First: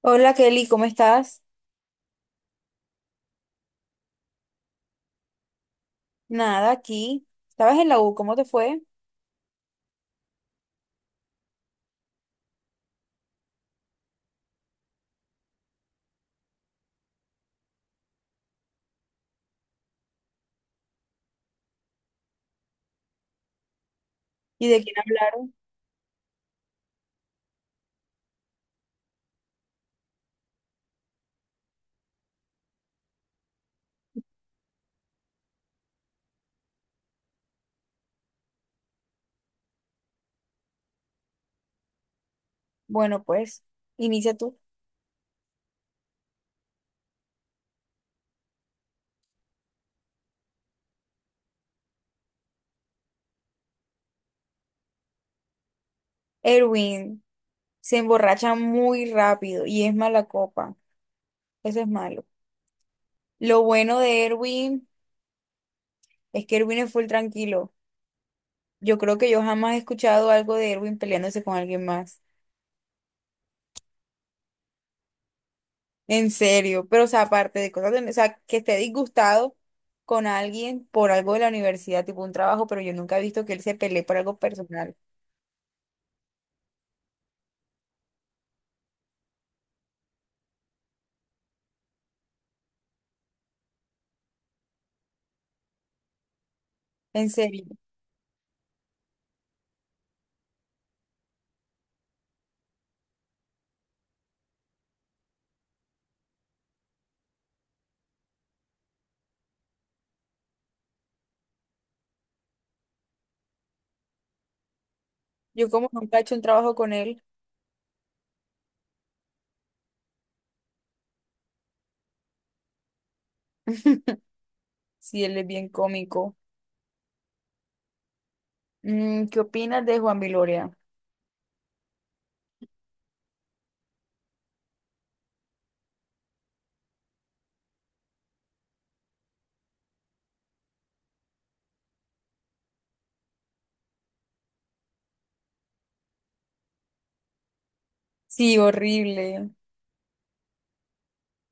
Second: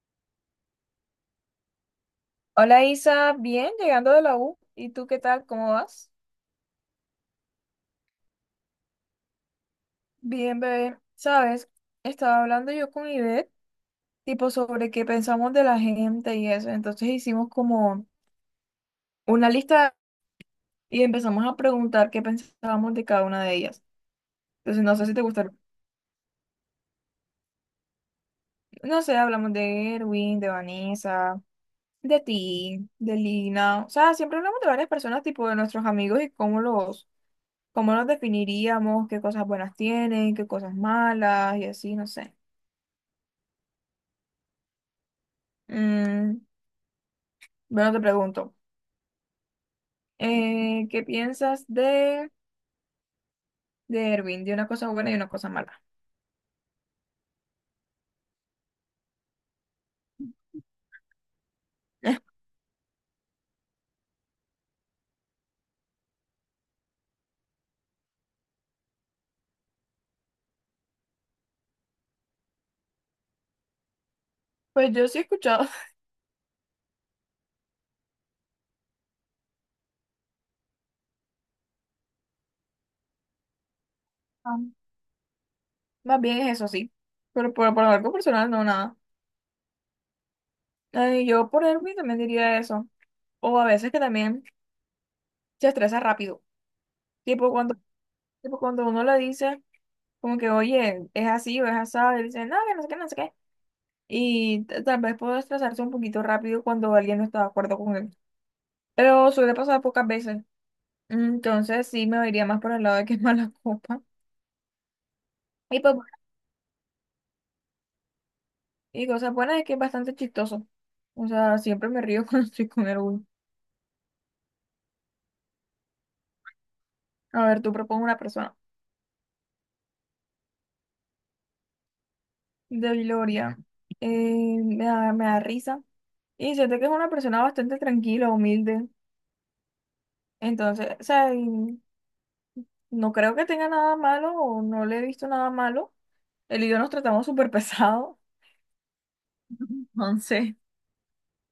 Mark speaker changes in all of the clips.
Speaker 1: Hola Kelly, ¿cómo estás?
Speaker 2: Hola Isa, bien, llegando de la U. ¿Y tú qué tal? ¿Cómo vas?
Speaker 1: Nada, aquí. ¿Estabas en la U? ¿Cómo te fue?
Speaker 2: Bien, bebé. Sabes, estaba hablando yo con Ivette, tipo sobre qué pensamos de la gente y eso. Entonces hicimos como una lista y empezamos a preguntar qué pensábamos de cada una de ellas.
Speaker 1: ¿Y de
Speaker 2: Entonces
Speaker 1: quién
Speaker 2: no sé si te
Speaker 1: hablaron?
Speaker 2: gustaron. No sé, hablamos de Erwin, de Vanessa, de ti, de Lina. O sea, siempre hablamos de varias personas, tipo de nuestros amigos y cómo los definiríamos, qué cosas buenas tienen, qué cosas malas y así, no sé.
Speaker 1: Bueno, pues, inicia tú.
Speaker 2: Mm, bueno, te pregunto, ¿qué piensas de Erwin? De una cosa buena y una cosa mala.
Speaker 1: Erwin se emborracha muy rápido y es mala copa. Eso es malo. Lo bueno de Erwin es que Erwin es full tranquilo. Yo creo que yo jamás he escuchado algo de Erwin peleándose con alguien más.
Speaker 2: Pues yo sí he escuchado.
Speaker 1: En serio. Pero, o sea, aparte de cosas, o sea, que esté disgustado con alguien por algo de la universidad, tipo un trabajo, pero yo nunca he visto que él se pelee por algo
Speaker 2: Ah,
Speaker 1: personal.
Speaker 2: más bien es eso sí, pero por algo personal no nada. Ay, yo por Erwin también diría eso, o a veces que también se estresa rápido,
Speaker 1: En
Speaker 2: tipo
Speaker 1: serio.
Speaker 2: cuando, tipo cuando uno le dice como que, oye, es así o es asado, y dice, no, que no sé qué, no sé qué, y tal vez puedo estresarse un poquito rápido cuando alguien no está de acuerdo con él, pero suele pasar pocas veces. Entonces sí me iría más por el lado de que es mala copa.
Speaker 1: Yo
Speaker 2: Y,
Speaker 1: como
Speaker 2: pues,
Speaker 1: nunca he hecho un trabajo con él,
Speaker 2: y cosa buena es que es bastante chistoso. O sea, siempre me río cuando estoy con el Will.
Speaker 1: si él es bien cómico.
Speaker 2: A ver, tú propones una persona
Speaker 1: ¿Qué opinas de Juan Viloria?
Speaker 2: de Gloria. Me da risa. Y siento que es una persona bastante tranquila, humilde. Entonces, o sea, y no creo que tenga nada malo o no le he visto nada malo. Él y yo nos tratamos súper pesado.
Speaker 1: Sí, horrible.
Speaker 2: Entonces,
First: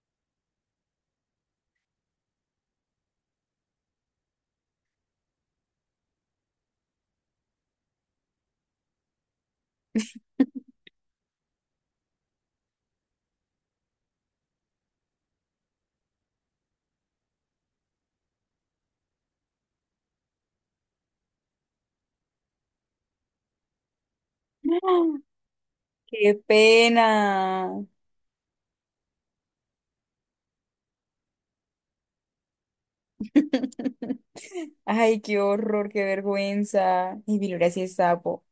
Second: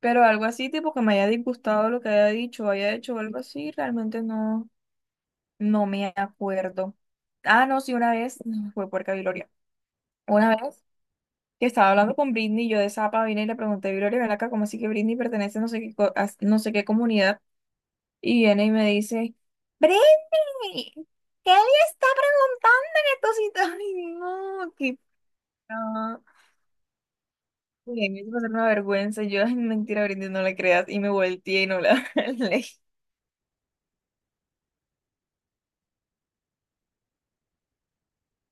Speaker 2: pero algo así, tipo que me haya disgustado lo que haya dicho o haya hecho o algo así, realmente no. No me acuerdo. Ah, no, sí, una vez, no, fue puerca Viloria. Una vez que estaba hablando con Britney, yo de Zapa vine y le pregunté, Viloria, ven acá, ¿cómo así que Britney pertenece a no sé qué, a no sé qué comunidad? Y viene y me dice, Britney, ¿qué le está preguntando en estos sitios? Ay, no, qué pena.
Speaker 1: Qué pena.
Speaker 2: Uy, me hizo pasar una vergüenza. Yo, ay, mentira, Britney, no la creas. Y me volteé y no la leí.
Speaker 1: Ay, qué horror, qué vergüenza. Y Viloria sí es sapo.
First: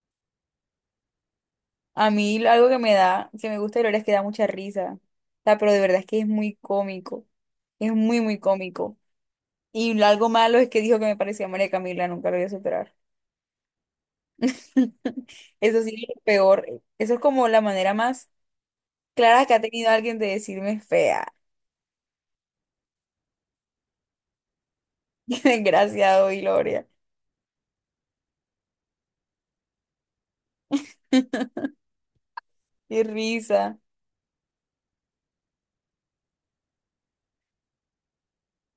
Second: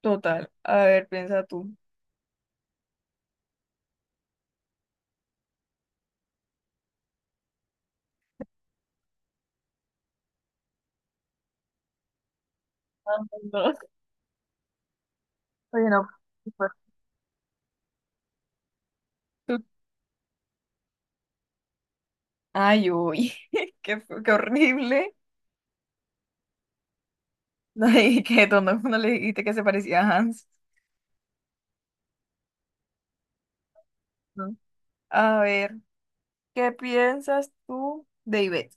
Speaker 2: Total. A ver, piensa tú.
Speaker 1: A mí algo que me da, que me gusta de Viloria es que da mucha risa. O sea, pero de verdad es que es muy cómico. Es muy, muy cómico. Y algo malo es que dijo que me parecía a María Camila, nunca lo voy a superar.
Speaker 2: Ah, no.
Speaker 1: Eso
Speaker 2: Oye,
Speaker 1: sí es lo peor. Eso es como la manera más clara que
Speaker 2: no.
Speaker 1: ha tenido alguien de decirme fea.
Speaker 2: Ay, uy, qué, qué horrible.
Speaker 1: Qué desgraciado, Gloria.
Speaker 2: No le dije, que no, no le dijiste que se parecía a Hans.
Speaker 1: Qué risa.
Speaker 2: ¿No? A ver, ¿qué piensas tú de Ivette?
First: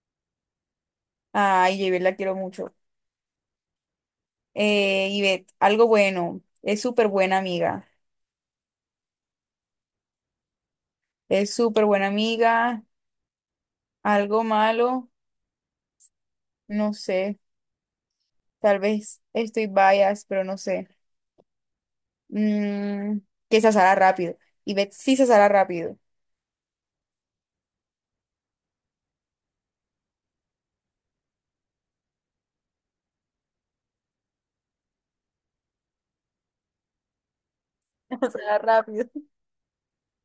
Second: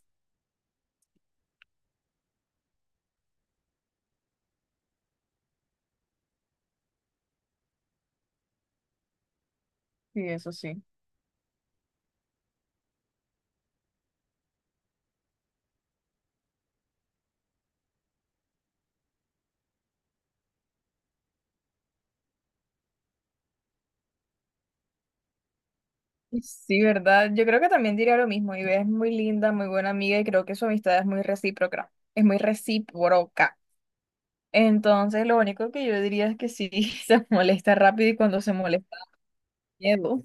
Speaker 1: Ay, Yvette, la quiero mucho. Yvette, algo bueno. Es súper buena amiga.
Speaker 2: Sí, eso sí.
Speaker 1: Es súper buena amiga. Algo malo, no sé. Tal vez estoy bias, pero no sé. Mm, que se asara rápido. Yvette sí se asara rápido.
Speaker 2: Sí, ¿verdad? Yo creo que también diría lo mismo. Ivette es muy linda, muy buena amiga y creo que su amistad es muy recíproca. Es muy recíproca. Entonces, lo único que yo diría es que sí, se molesta rápido y
Speaker 1: Se
Speaker 2: cuando se
Speaker 1: asara
Speaker 2: molesta,
Speaker 1: rápido.
Speaker 2: miedo.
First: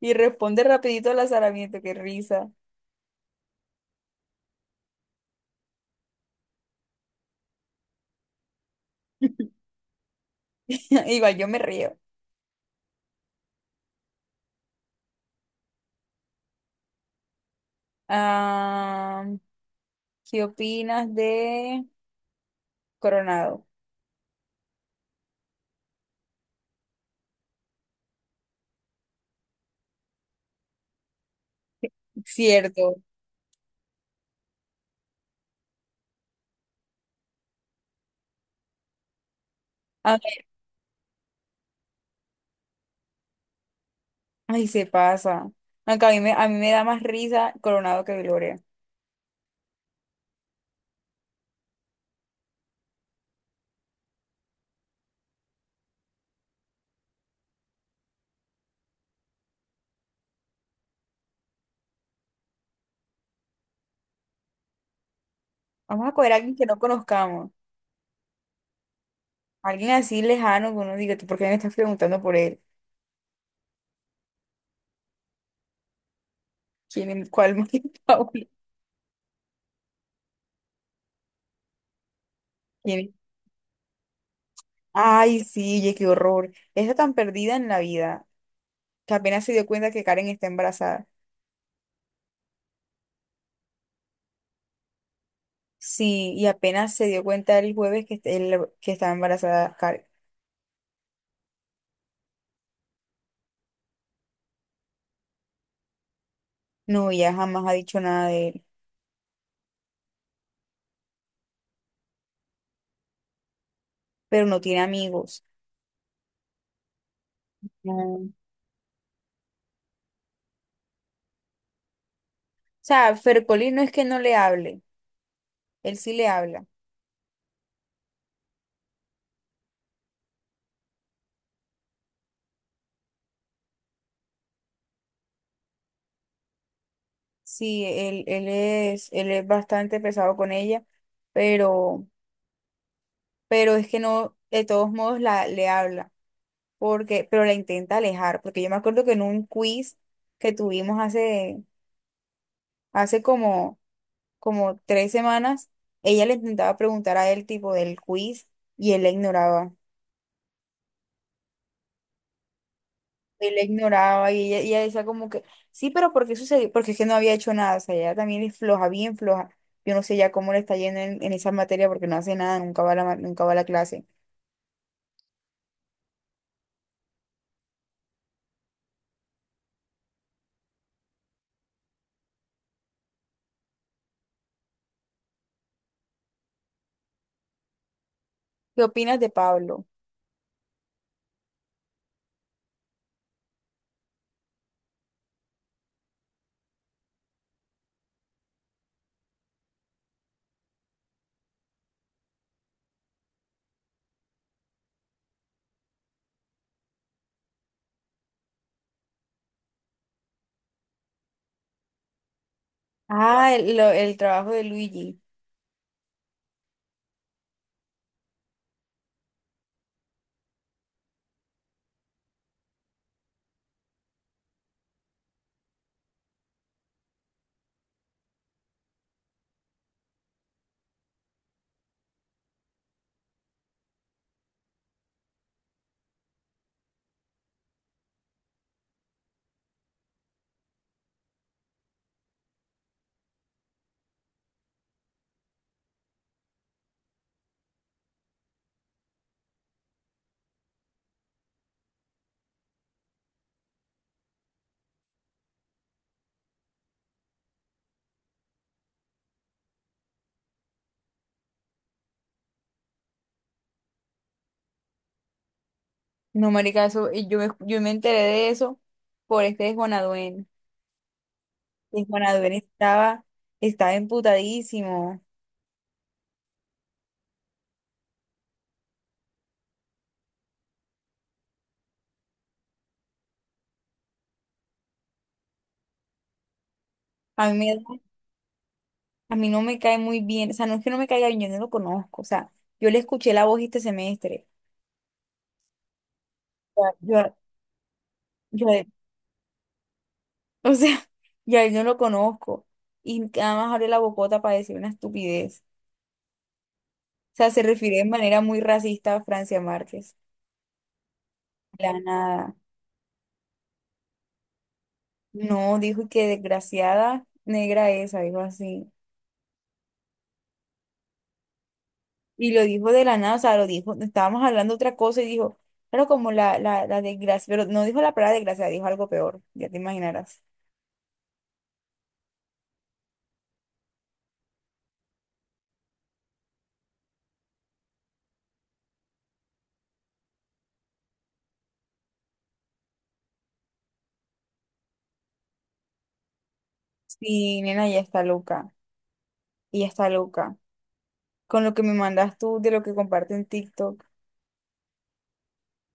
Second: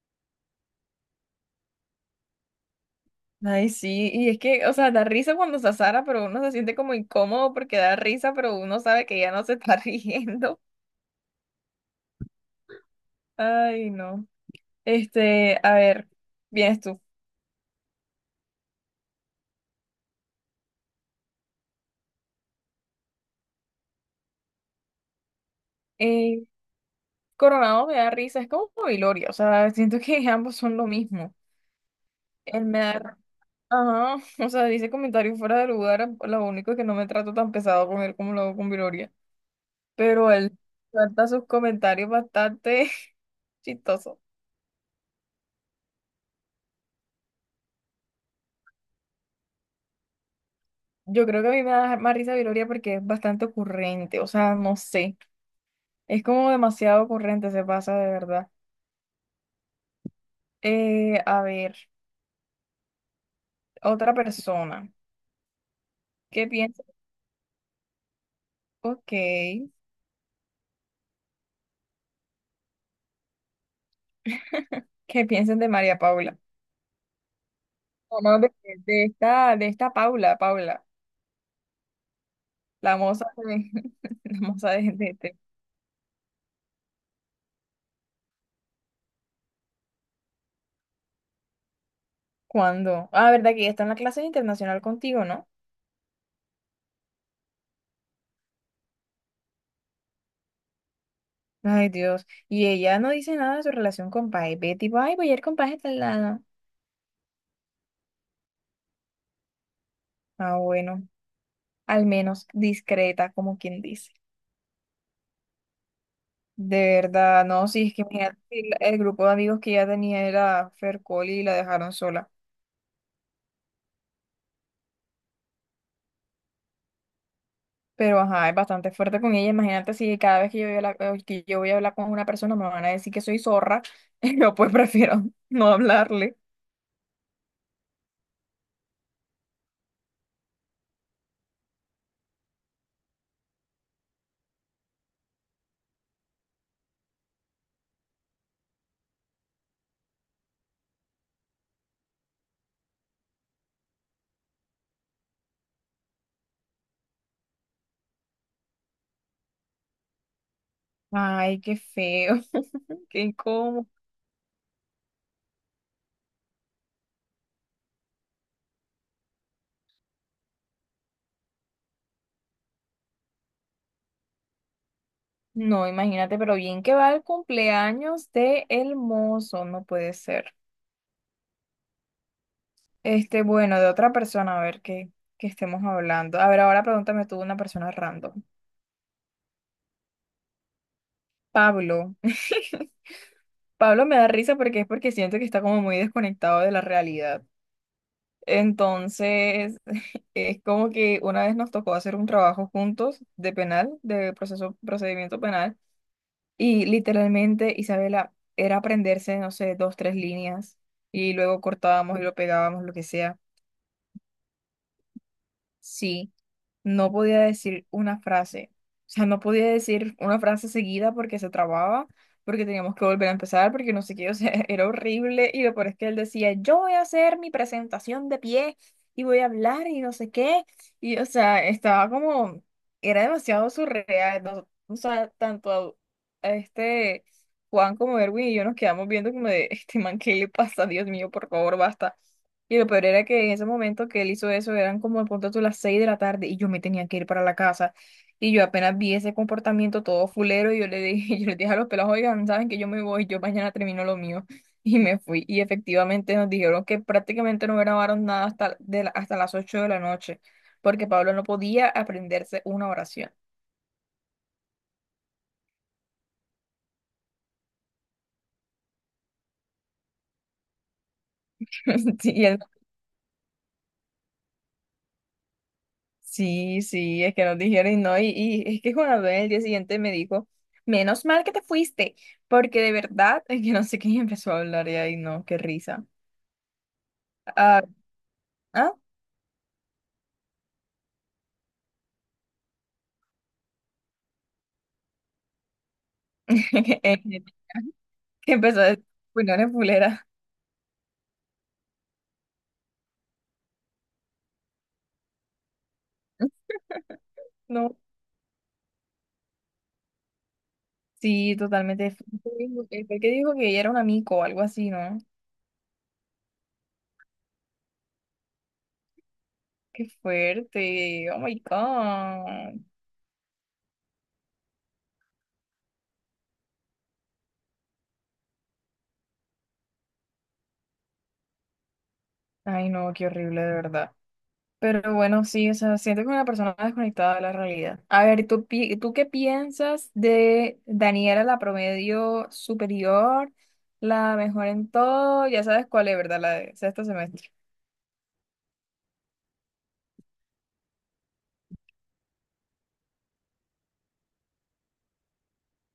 Speaker 1: Y responde rapidito al azaramiento. Qué risa.
Speaker 2: Ay, sí, y es que, o sea, da risa cuando se azara, pero uno se siente como incómodo porque da risa, pero uno sabe que ya no se está riendo.
Speaker 1: Igual yo me río.
Speaker 2: Ay, no. Este, a ver, vienes tú.
Speaker 1: Ah, ¿qué opinas de Coronado?
Speaker 2: Eh, Coronado me da risa, es como Hilorio, o sea, siento que ambos son lo mismo. Él me
Speaker 1: Cierto.
Speaker 2: da, ajá, o sea, dice comentarios fuera de lugar, lo único es que no me trato tan pesado con él como lo hago con Viloria,
Speaker 1: A
Speaker 2: pero
Speaker 1: ver,
Speaker 2: él suelta sus comentarios bastante chistosos.
Speaker 1: ay, se pasa. Aunque a mí me da más risa Coronado que Gloria.
Speaker 2: Yo creo que a mí me da más risa Viloria porque es bastante ocurrente, o sea, no sé, es como demasiado ocurrente, se pasa de verdad. A ver, otra persona,
Speaker 1: Vamos a coger a
Speaker 2: ¿qué
Speaker 1: alguien que no
Speaker 2: piensan?
Speaker 1: conozcamos.
Speaker 2: Ok, ¿qué
Speaker 1: Alguien así lejano que uno diga, ¿tú por qué me estás preguntando por él?
Speaker 2: piensan de María Paula?
Speaker 1: ¿Quién, cuál más que
Speaker 2: O no,
Speaker 1: Paula?
Speaker 2: de esta Paula, la
Speaker 1: ¿Quién es?
Speaker 2: moza la moza de.
Speaker 1: Ay, sí, oye, qué horror. Está tan perdida en la vida que apenas se dio cuenta que Karen está embarazada.
Speaker 2: ¿Cuándo? Ah, verdad que ella está en la clase internacional contigo, ¿no?
Speaker 1: Sí, y apenas se dio cuenta el jueves que, que estaba embarazada.
Speaker 2: Ay, Dios, y ella no dice nada de su relación con Pai, Betty, ay, voy a ir con Pai hasta el lado.
Speaker 1: No, ella jamás ha dicho nada de él,
Speaker 2: Ah, bueno. Al menos discreta, como quien dice.
Speaker 1: pero no tiene amigos.
Speaker 2: De verdad, no, sí,
Speaker 1: No.
Speaker 2: es que mira,
Speaker 1: O
Speaker 2: el grupo de amigos que ella tenía era Fercoli y la dejaron sola.
Speaker 1: sea, Fercolín no es que no le hable, él sí le habla.
Speaker 2: Pero ajá, es bastante fuerte con ella. Imagínate si cada vez que yo voy a hablar, que yo voy a hablar con una persona me van a decir que soy zorra. Yo pues prefiero no hablarle.
Speaker 1: Sí, él es, él es bastante pesado con ella, pero, pero es que no, de todos modos le habla, porque, pero la intenta alejar, porque yo me acuerdo que en un quiz que tuvimos hace, hace como, como tres semanas, ella le intentaba preguntar a él tipo del quiz y él la ignoraba.
Speaker 2: Ay, qué feo, qué
Speaker 1: Y la
Speaker 2: incómodo.
Speaker 1: ignoraba y ella decía como que, sí, pero ¿por qué sucedió? Porque es que no había hecho nada, o sea, ella también es floja, bien floja. Yo no sé ya cómo le está yendo en esa materia porque no hace nada, nunca va a nunca va a la clase.
Speaker 2: No, imagínate, pero bien que va el cumpleaños de El Mozo, no puede ser. Este, bueno, de otra persona, a ver qué estemos hablando. A ver, ahora pregúntame tú una persona random.
Speaker 1: ¿Qué opinas de Pablo?
Speaker 2: Pablo. Pablo me da risa porque siento que está como muy desconectado de la realidad. Entonces, es como que una vez nos tocó hacer un trabajo juntos de penal, de procedimiento penal, y literalmente Isabela era aprenderse, no sé, dos, tres líneas, y luego cortábamos y lo pegábamos, lo que sea.
Speaker 1: Ah, el trabajo de Luigi.
Speaker 2: Sí. No podía decir una frase. O sea, no podía decir una frase seguida porque se trababa, porque teníamos que volver a empezar, porque no sé qué, o sea, era horrible. Y lo peor es que él decía, yo voy a hacer mi presentación de pie y voy a hablar y no sé qué. Y, o sea, estaba como, era demasiado surreal. O sea, tanto a este Juan como Erwin y yo nos quedamos viendo como de, este man, ¿qué le pasa? Dios mío, por favor, basta. Y lo peor era que en ese momento que él hizo eso eran como de pronto a las 6 de la tarde y yo me tenía que ir para la casa. Y yo apenas vi ese comportamiento todo fulero y yo le dije, yo les dije a los pelados, oigan, saben que yo me voy, yo mañana termino lo mío. Y me fui. Y efectivamente nos dijeron que prácticamente no grabaron nada hasta las 8 de la noche, porque Pablo no podía aprenderse una oración.
Speaker 1: No, marica, eso, y yo, yo me enteré de eso por este de Juan Aduén. Y Juan
Speaker 2: Sí, y
Speaker 1: Aduén
Speaker 2: él
Speaker 1: estaba, estaba emputadísimo.
Speaker 2: Sí, sí, es que nos dijeron y no, y es que Juan Abel el día siguiente me dijo, menos mal que te fuiste, porque de verdad, es que no sé quién empezó a hablar y ahí no, qué risa.
Speaker 1: A mí,
Speaker 2: Ah, ah,
Speaker 1: a mí no me cae muy bien, o sea, no es que no me caiga bien, yo no lo conozco, o sea, yo le escuché la voz este semestre. O sea,
Speaker 2: que
Speaker 1: Yo,
Speaker 2: empezó a decir, pues no eres fulera.
Speaker 1: o sea, y a él no lo conozco. Y nada más abre la bocota para decir una estupidez. O sea, se
Speaker 2: No,
Speaker 1: refiere de manera muy racista a Francia Márquez.
Speaker 2: sí,
Speaker 1: La
Speaker 2: totalmente. Fue
Speaker 1: nada.
Speaker 2: el que dijo que ella era un amigo o algo así, ¿no?
Speaker 1: No, dijo que desgraciada negra esa, dijo así.
Speaker 2: Qué fuerte, oh my
Speaker 1: Y lo
Speaker 2: God.
Speaker 1: dijo de la nada, o sea, lo dijo, estábamos hablando otra cosa y dijo, claro, como la desgracia, pero no dijo la palabra desgracia, dijo algo peor, ya te imaginarás.
Speaker 2: Ay, no, qué horrible, de verdad. Pero bueno, sí, o sea, siento que una persona desconectada de la realidad. A ver, ¿tú, tú qué piensas de Daniela, la promedio superior, la mejor en todo? Ya sabes cuál es, ¿verdad? La de sexto semestre.
Speaker 1: Sí, nena, ya está loca, ya está loca. Con lo que me mandas tú de lo que comparte en TikTok,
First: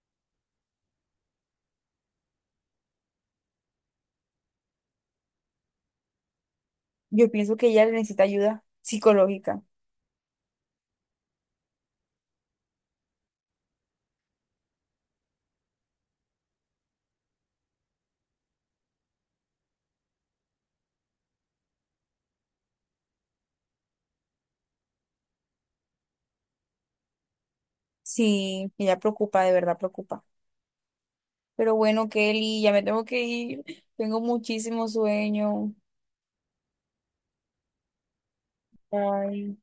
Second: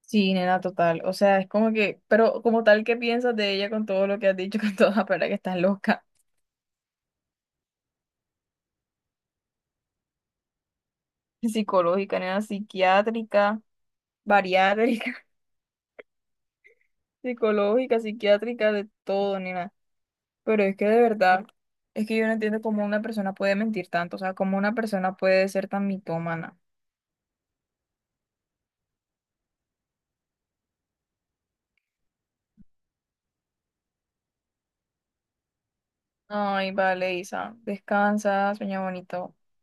Speaker 2: Sí, nena, total. O sea, es como que, pero como tal, ¿qué piensas de ella con todo lo que has dicho, con toda la palabra que estás loca?
Speaker 1: yo pienso que ella necesita ayuda psicológica.
Speaker 2: Psicológica, nena, psiquiátrica, bariátrica, psicológica, psiquiátrica, de todo, nena. Pero es que de verdad, es que yo no entiendo cómo una persona puede mentir tanto, o sea, cómo una persona puede ser tan mitómana.
Speaker 1: Sí, ella preocupa, de verdad preocupa. Pero bueno, Kelly, ya me tengo que ir. Tengo muchísimo sueño.
Speaker 2: Ay, vale, Isa, descansa, sueña bonito.
Speaker 1: Bye.